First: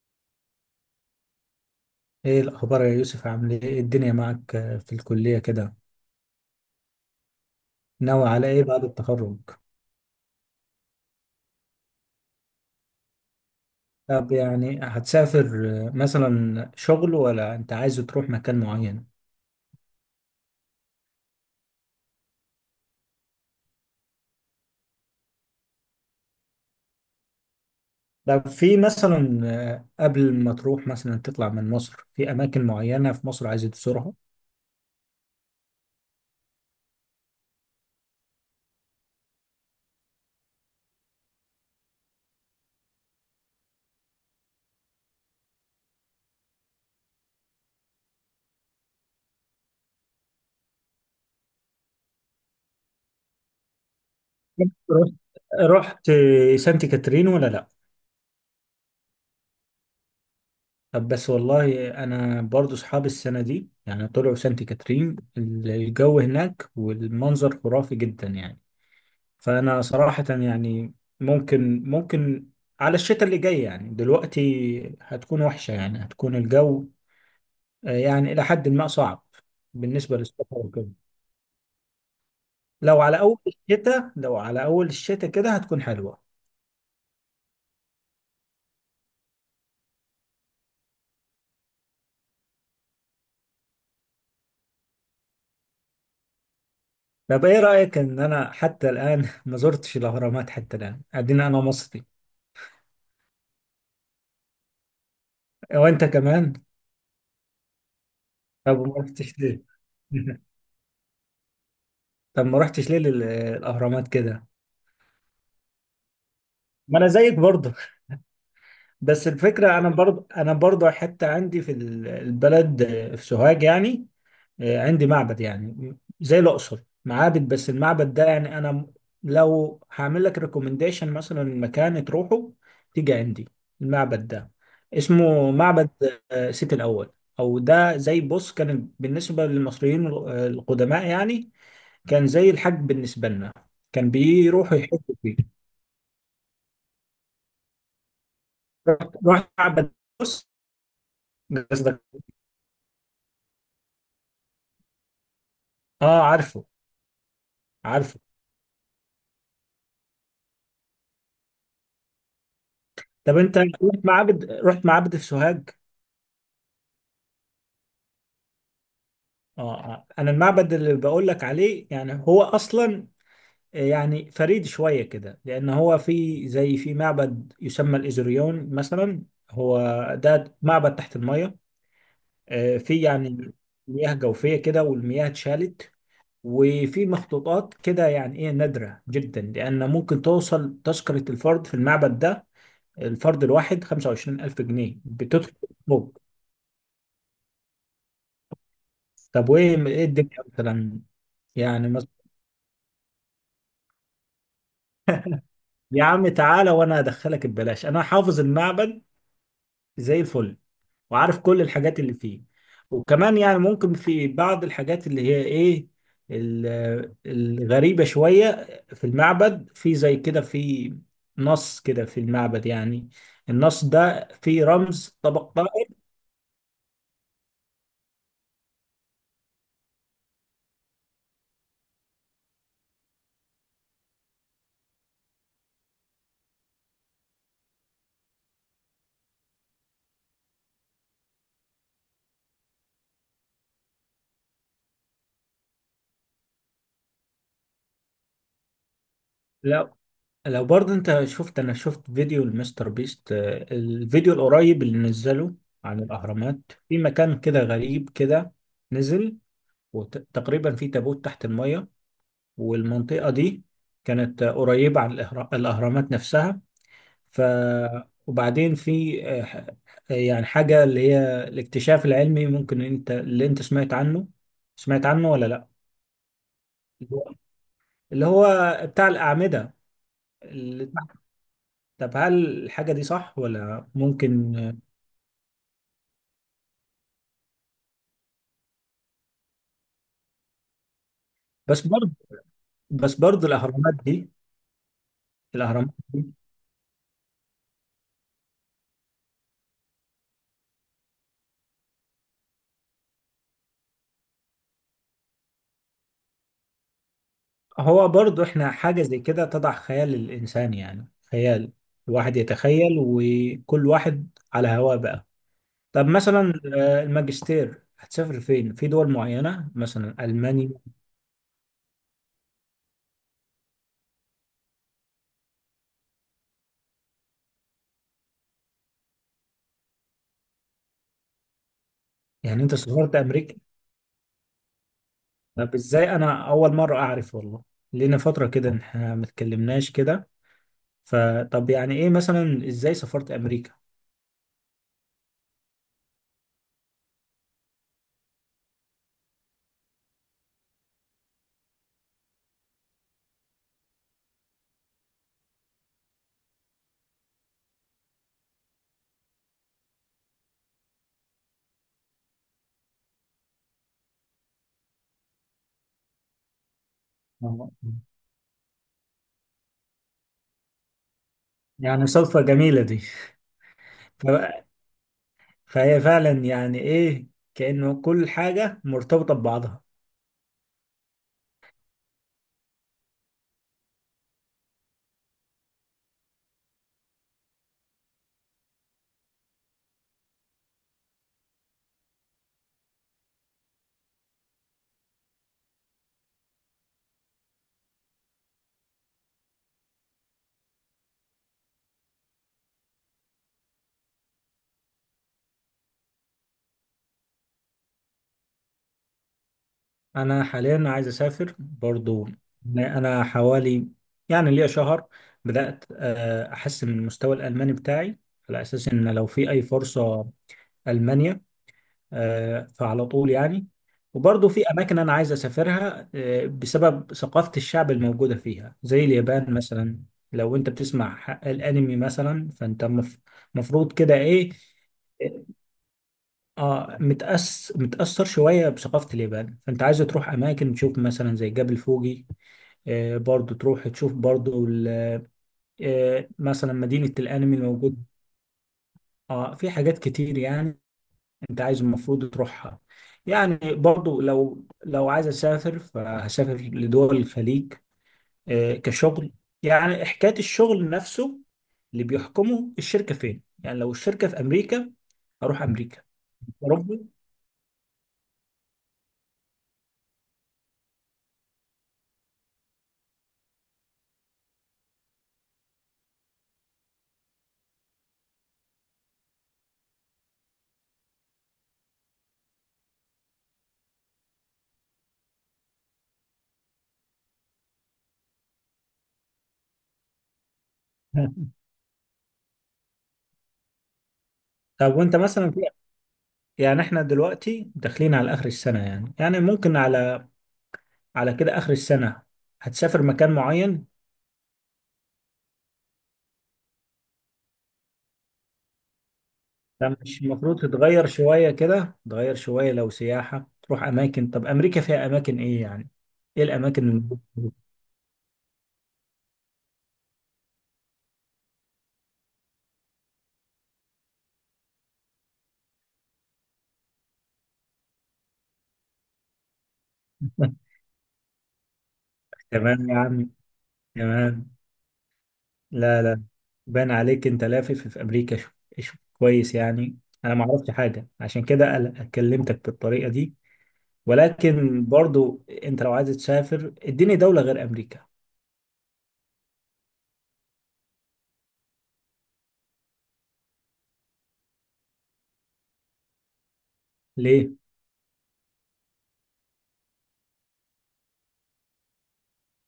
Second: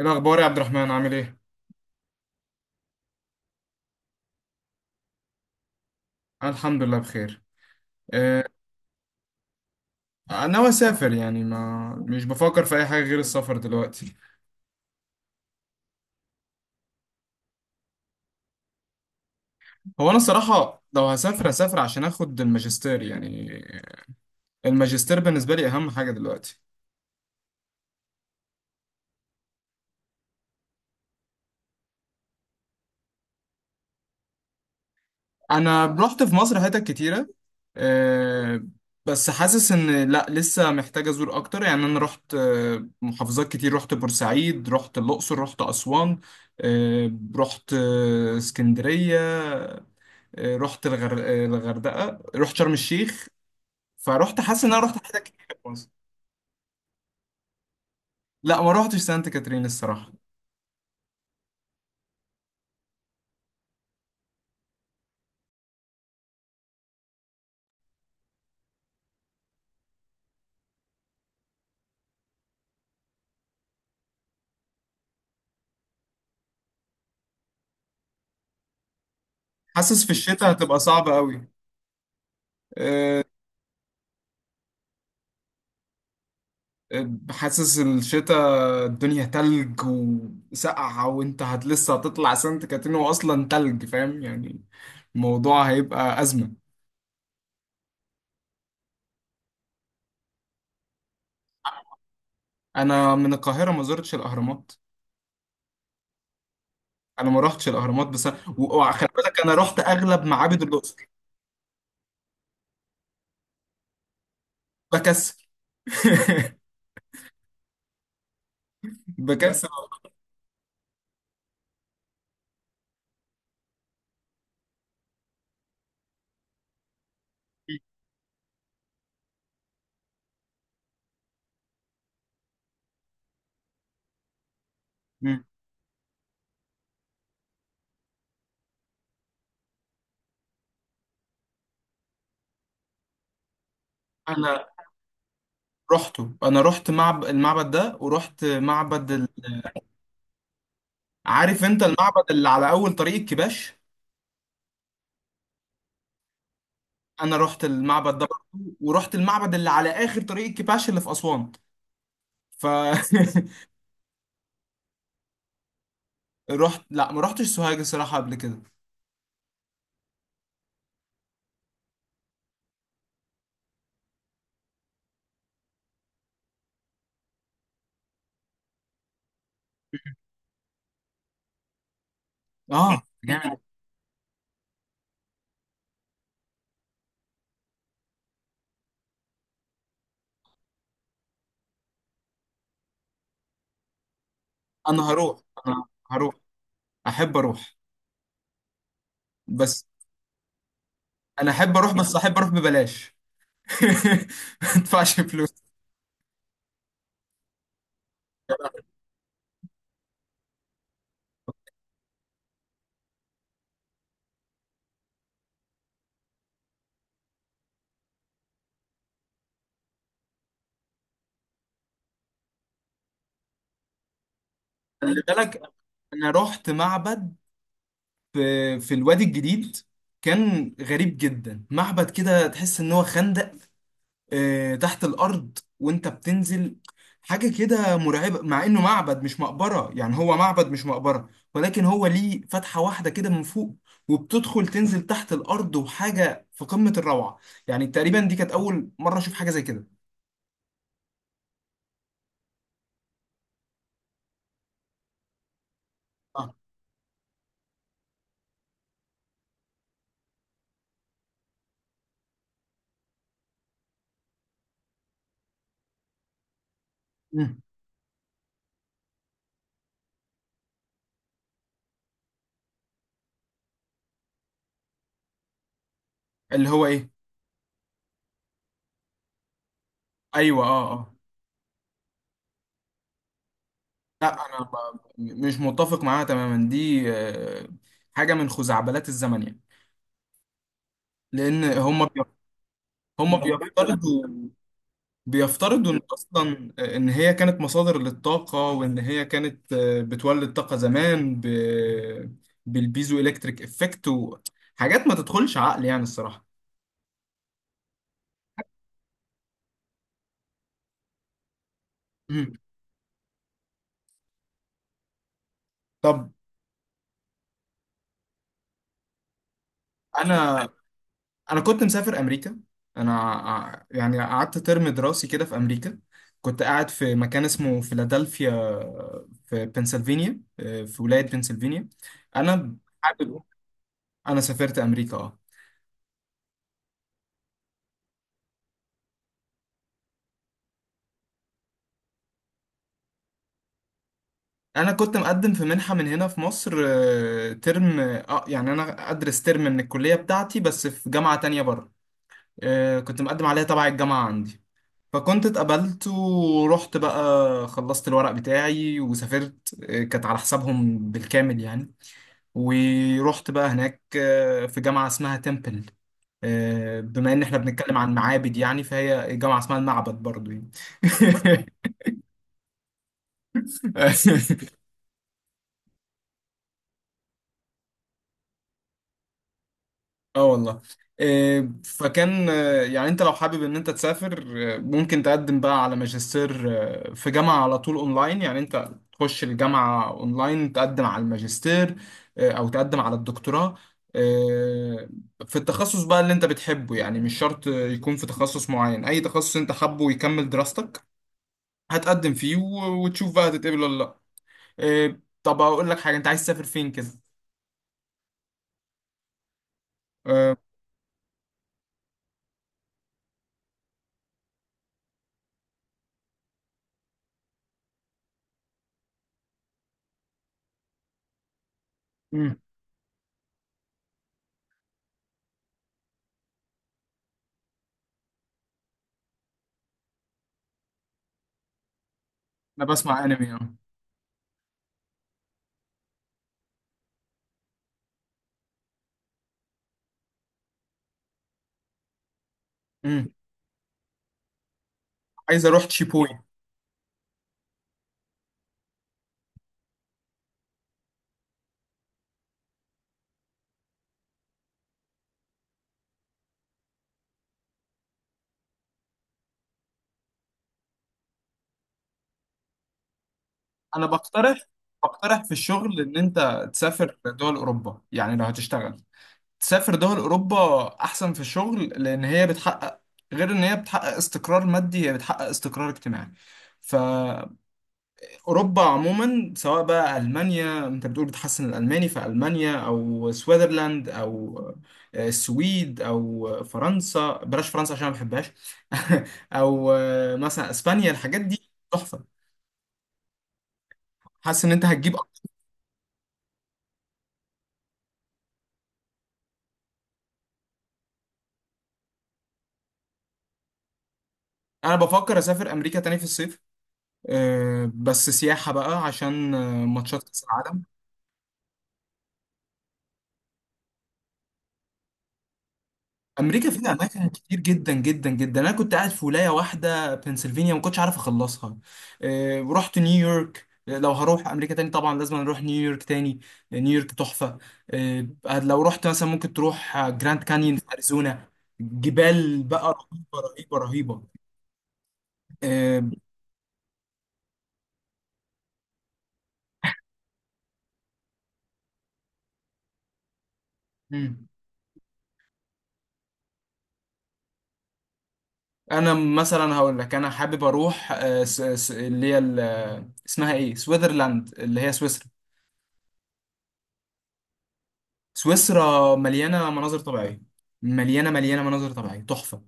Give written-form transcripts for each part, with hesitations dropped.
إيه الأخبار يا عبد الرحمن عامل إيه؟ ايه الاخبار يا يوسف؟ عامل ايه؟ إيه الدنيا معك؟ في الكلية كده. الحمد لله بخير. ناوي آه، على ايه بعد التخرج؟ أنا ناوي أسافر، يعني ما مش بفكر في أي حاجة غير السفر دلوقتي. طب يعني هتسافر، مثلا شغل ولا انت عايز تروح مكان معين؟ هو أنا الصراحة لو هسافر هسافر عشان آخد الماجستير. يعني الماجستير بالنسبة لي أهم حاجة دلوقتي. طب في مثلا، قبل ما تروح مثلا تطلع من مصر، في اماكن معينة في مصر عايز تزورها؟ أنا رحت في مصر حتت كتيرة، آه، بس حاسس إن لأ، لسه محتاج أزور أكتر. يعني أنا رحت محافظات كتير، رحت بورسعيد، رحت الأقصر، رحت أسوان، رحت اسكندرية، رحت الغردقه، رحت شرم الشيخ. فرحت حاسس ان انا رحت رحت حتت كتير في مصر. رحت سانت كاترين ولا لا؟ لا، ما رحتش سانت كاترين الصراحه. طب بس والله انا برضو اصحابي السنة دي يعني طلعوا سانت كاترين، الجو هناك والمنظر خرافي جدا يعني. فانا صراحة يعني ممكن على الشتاء اللي جاي، يعني دلوقتي هتكون وحشة، يعني هتكون الجو يعني الى حد ما صعب حاسس في بالنسبة للسفر الشتاء هتبقى وكده. صعبه قوي. لو على آه، اول الشتاء لو على اول الشتاء كده هتكون حلوة. حاسس الشتاء الدنيا تلج وسقعة، وانت لسه هتطلع سانت كاترين، واصلا تلج، فاهم يعني. الموضوع هيبقى أزمة. طب ايه رأيك ان انا حتى الان ما زرتش الاهرامات حتى الان؟ ادينا انا مصري. انا من القاهرة، ما زرتش الاهرامات. وانت كمان؟ انا ما رحتش الاهرامات بس. طب ما وخلي رحتش بالك انا ليه؟ رحت اغلب معابد الاقصر. طب ما رحتش ليه للاهرامات كده؟ بكسل. ما انا زيك برضه. بس بكسل الفكرة أنا أروح. برضه أنا برضه حتى عندي في البلد، في سوهاج يعني. عندي معبد يعني زي الأقصر معابد، بس المعبد ده يعني لو هعمل لك ريكومنديشن مثلا مكان تروحه، تيجي عندي. المعبد ده مم. اسمه معبد سيتي الأول. أو ده زي بص، كان بالنسبة للمصريين القدماء يعني، كان زي الحج بالنسبة لنا، كان انا بيروحوا يحجوا فيه. رحته، انا المعبد ده، ورحت معبد رحت ال... رحت معبد، بص. عارف انت قصدك؟ المعبد اللي على اول طريق الكباش؟ اه عارفه. انا رحت المعبد عارفه. ده برضه، ورحت المعبد اللي على اخر طريق الكباش اللي في اسوان. ف طب انت رحت معبد، رحت معبد في سوهاج؟ رحت. لا، ما رحتش سوهاج الصراحه قبل كده. اه انا المعبد اللي بقول لك عليه يعني هو اصلا يعني فريد شويه كده، لان هو في زي في معبد يسمى الايزوريون مثلا. هو ده معبد تحت الميه، في اه يعني جامد. مياه جوفيه كده والمياه اتشالت. وفي مخطوطات كده يعني ايه نادره جدا، لان ممكن توصل تذكره الفرد في المعبد ده الفرد الواحد 25000 جنيه انا هروح، بتدخل. انا هروح، احب اروح طب بس. وايه ايه الدنيا مثلا؟ يعني مثلا. احب اروح ببلاش. ما ادفعش فلوس. يا عم تعالى وانا ادخلك ببلاش، انا حافظ المعبد زي الفل، وعارف كل الحاجات اللي فيه. وكمان يعني ممكن في بعض الحاجات اللي هي ايه، الغريبة شوية. في المعبد في زي كده في نص كده في المعبد يعني النص ده فيه رمز خلي طبق. بالك انا رحت معبد في الوادي الجديد. كان غريب جدا، معبد كده تحس ان هو خندق، تحت الارض وانت بتنزل. حاجة كده مرعبة، مع انه معبد مش مقبرة، يعني هو معبد مش مقبرة، ولكن هو ليه فتحة واحدة كده من فوق، وبتدخل تنزل تحت الارض، وحاجة في قمة الروعة. يعني تقريبا دي كانت اول مرة اشوف حاجة زي كده. لو لو برضه انت شفت، انا شفت فيديو المستر بيست، الفيديو القريب اللي نزله عن آه. الاهرامات. في مكان كده غريب كده، نزل، وتقريبا في تابوت تحت المية، والمنطقة دي كانت قريبة عن الاهرامات نفسها. ف مم. وبعدين في يعني حاجة اللي هي الاكتشاف العلمي، ممكن انت اللي انت سمعت عنه ولا لا؟ اللي هو ايه؟ اللي هو بتاع الأعمدة. ايوه، اه اه. طب هل الحاجة دي صح ولا ممكن؟ انا مش متفق معاها تماما دي. حاجة من خزعبلات الزمن يعني. لان بس برضه بس هم برضه الأهرامات دي بيفترضوا، بيفترضوا الأهرامات ان دي اصلا ان هي كانت مصادر للطاقه، وان هي كانت بتولد طاقه زمان بالبيزو الكتريك افكت، وحاجات ما تدخلش عقل يعني الصراحه. هو برضه إحنا حاجة زي كده تضع خيال الإنسان، يعني خيال الواحد مم. يتخيل وكل واحد على هواه بقى. طب طب مثلا الماجستير هتسافر فين؟ في دول معينة مثلا انا، ألمانيا؟ انا كنت مسافر امريكا. يعني قعدت ترم دراسي كده في امريكا، كنت قاعد في مكان اسمه فيلادلفيا، في بنسلفانيا، في ولايه بنسلفانيا. يعني أنت انا سافرت حابب، أمريكا؟ انا سافرت امريكا اه. طب إزاي؟ أنا أول مرة أعرف والله. لينا فترة كده إحنا ما اتكلمناش كده. فطب يعني إيه مثلا، إزاي سافرت انا كنت مقدم في منحة من هنا في مصر، ترم، اه يعني انا ادرس ترم من الكلية بتاعتي بس في جامعة تانية بره. كنت مقدم عليها تبع الجامعة عندي، فكنت اتقبلت ورحت بقى. خلصت الورق بتاعي وسافرت، كانت على حسابهم بالكامل يعني. ورحت بقى هناك، في جامعة اسمها تمبل. بما ان احنا أمريكا؟ بنتكلم عن معابد يعني، فهي جامعة اسمها المعبد برضو يعني. يعني صدفة جميلة دي. ف- فهي فعلا يعني ايه، كأنه كل حاجة مرتبطة ببعضها. اه والله. إيه، فكان، يعني انت لو حابب ان انت تسافر، ممكن تقدم بقى على ماجستير، في جامعة على طول اونلاين. يعني انت تخش الجامعة اونلاين، تقدم على الماجستير، او تقدم على الدكتوراه، آه، في التخصص بقى اللي انت بتحبه. يعني مش شرط يكون في تخصص معين، اي تخصص انت حابه ويكمل دراستك هتقدم فيه، وتشوف بقى هتتقبل ولا لا. إيه، طب اقول لك حاجة، انت عايز تسافر فين كده؟ انا آه، حاليا عايز اسافر برضو. انا حوالي يعني ليا شهر بدأت احسن من المستوى الالماني بتاعي، على اساس ان لو في اي فرصة المانيا، مم، فعلى طول يعني. وبرضه في أماكن أنا عايز أسافرها بسبب ثقافة الشعب الموجودة فيها زي اليابان مثلا. لو أنت بتسمع الأنمي مثلا فأنت انا بسمع انمي اه. المفروض كده إيه، آه، متأثر شوية بثقافة اليابان، فأنت عايز تروح أماكن تشوف مثلا زي جبل فوجي. آه مم. برضو تروح تشوف برضو عايز اروح تشيبوي. آه مثلا مدينة الأنمي الموجود. آه في حاجات كتير يعني انت عايز المفروض تروحها. يعني برضو لو عايز اسافر فهسافر لدول الخليج، كشغل. يعني حكاية الشغل نفسه اللي بيحكمه الشركة فين، يعني لو انا الشركة في بقترح، امريكا بقترح في اروح الشغل امريكا، ان انت اوروبا. تسافر دول اوروبا. يعني لو هتشتغل تسافر دول اوروبا احسن في الشغل، لان هي بتحقق، غير ان هي بتحقق استقرار مادي، هي بتحقق استقرار اجتماعي. فاوروبا عموما، سواء بقى المانيا، انت بتقول بتحسن الالماني في المانيا، او سويسرلاند، او السويد، او فرنسا، بلاش فرنسا عشان ما بحبهاش. او مثلا اسبانيا، الحاجات دي تحفه. حاسس ان انت طب هتجيب. وانت مثلا في، يعني احنا دلوقتي داخلين على اخر السنة، يعني يعني ممكن على على كده اخر السنة هتسافر مكان معين؟ انا بفكر اسافر امريكا تاني في الصيف، أه بس سياحه بقى عشان ده مش ماتشات كاس المفروض العالم. تتغير شوية كده، تغير شوية لو سياحة تروح أماكن. طب أمريكا فيها أماكن إيه يعني؟ إيه امريكا الأماكن فيها اللي... اماكن كتير جدا جدا جدا، انا كنت قاعد في ولايه واحده بنسلفانيا ما كنتش عارف اخلصها. أه رحت نيويورك، لو هروح امريكا تاني طبعا لازم اروح نيويورك تاني. نيويورك تحفه. أه لو رحت مثلا ممكن تروح جراند كانيون في اريزونا. جبال بقى تمام يا عم، رهيبه رهيبه رهيبه. تمام. لا أه لا، بان عليك أنت لافف في أمريكا شو. شو كويس يعني. أنا ما عرفتش حاجة عشان كده أنا كلمتك بالطريقة دي، مم. ولكن برضو أنت لو عايز تسافر اديني دولة غير أمريكا. انا مثلا هقول لك، انا حابب اروح، آه، س- س- اللي هي ال- آه، اسمها ايه، سويسرلاند، اللي هي سويسرا. ليه؟ سويسرا مليانه مناظر طبيعيه، مليانه مليانه مناظر طبيعيه تحفه.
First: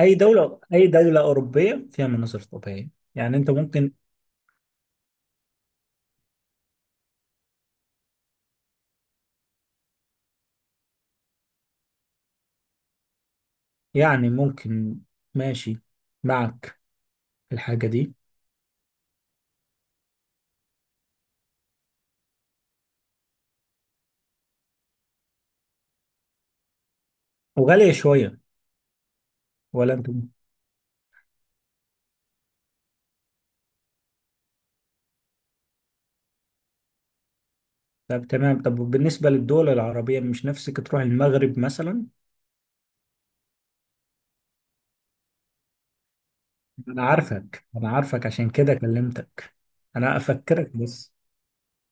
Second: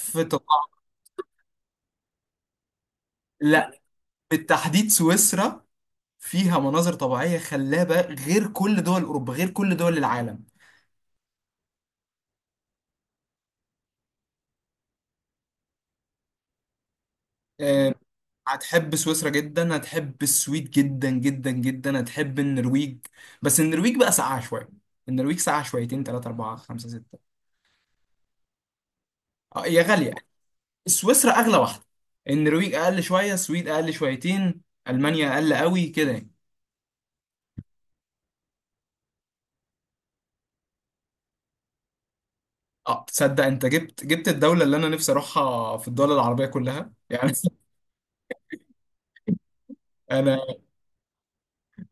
أي دولة الطبيعة. أي دولة أوروبية فيها مناظر طبيعية، يعني أنت لا، ممكن، بالتحديد سويسرا فيها مناظر طبيعيه خلابه، غير كل دول اوروبا، غير كل دول العالم. يعني ممكن. ماشي معك الحاجة آه، دي. هتحب سويسرا جدا، هتحب السويد جدا جدا جدا، هتحب النرويج، بس النرويج بقى ساقعه شويه. النرويج ساقعه شويتين، 3 4 5 6. وغالية شوية، اه هي ولا انت؟ غالية. سويسرا اغلى واحده، النرويج اقل شويه، السويد اقل شويتين، المانيا اقل قوي كده يعني. طب تمام. طب بالنسبة للدول العربية مش نفسك تروح المغرب مثلا؟ اه تصدق انت جبت جبت الدوله اللي انا نفسي اروحها في الدول العربيه كلها انا يعني. عارفك انا عارفك عشان كده كلمتك، انا انا، افكرك بس.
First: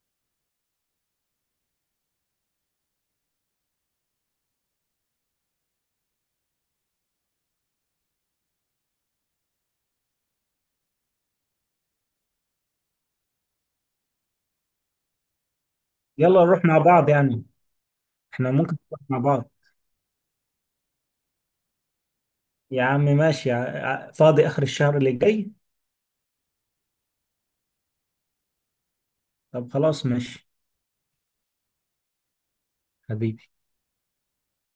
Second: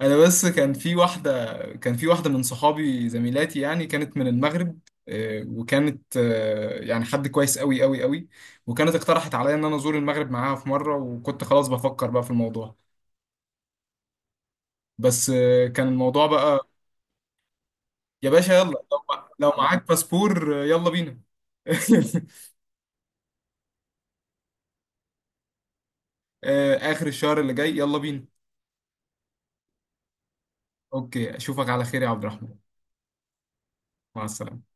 انا بس كان في واحده، كان في واحده من صحابي زميلاتي يعني، كانت من المغرب، وكانت يعني حد كويس قوي قوي قوي. وكانت اقترحت عليا ان انا ازور المغرب معاها في مره، وكنت خلاص بفكر بقى في الموضوع، بس كان الموضوع يلا نروح بقى. مع بعض يعني. يا احنا باشا يلا، ممكن نروح مع بعض. لو معاك باسبور يلا بينا. يا عم ماشي، فاضي اخر الشهر اللي جاي. آخر الشهر اللي جاي يلا بينا. طب خلاص ماشي. اوكي، اشوفك على خير يا عبد الرحمن. حبيبي. مع السلامة.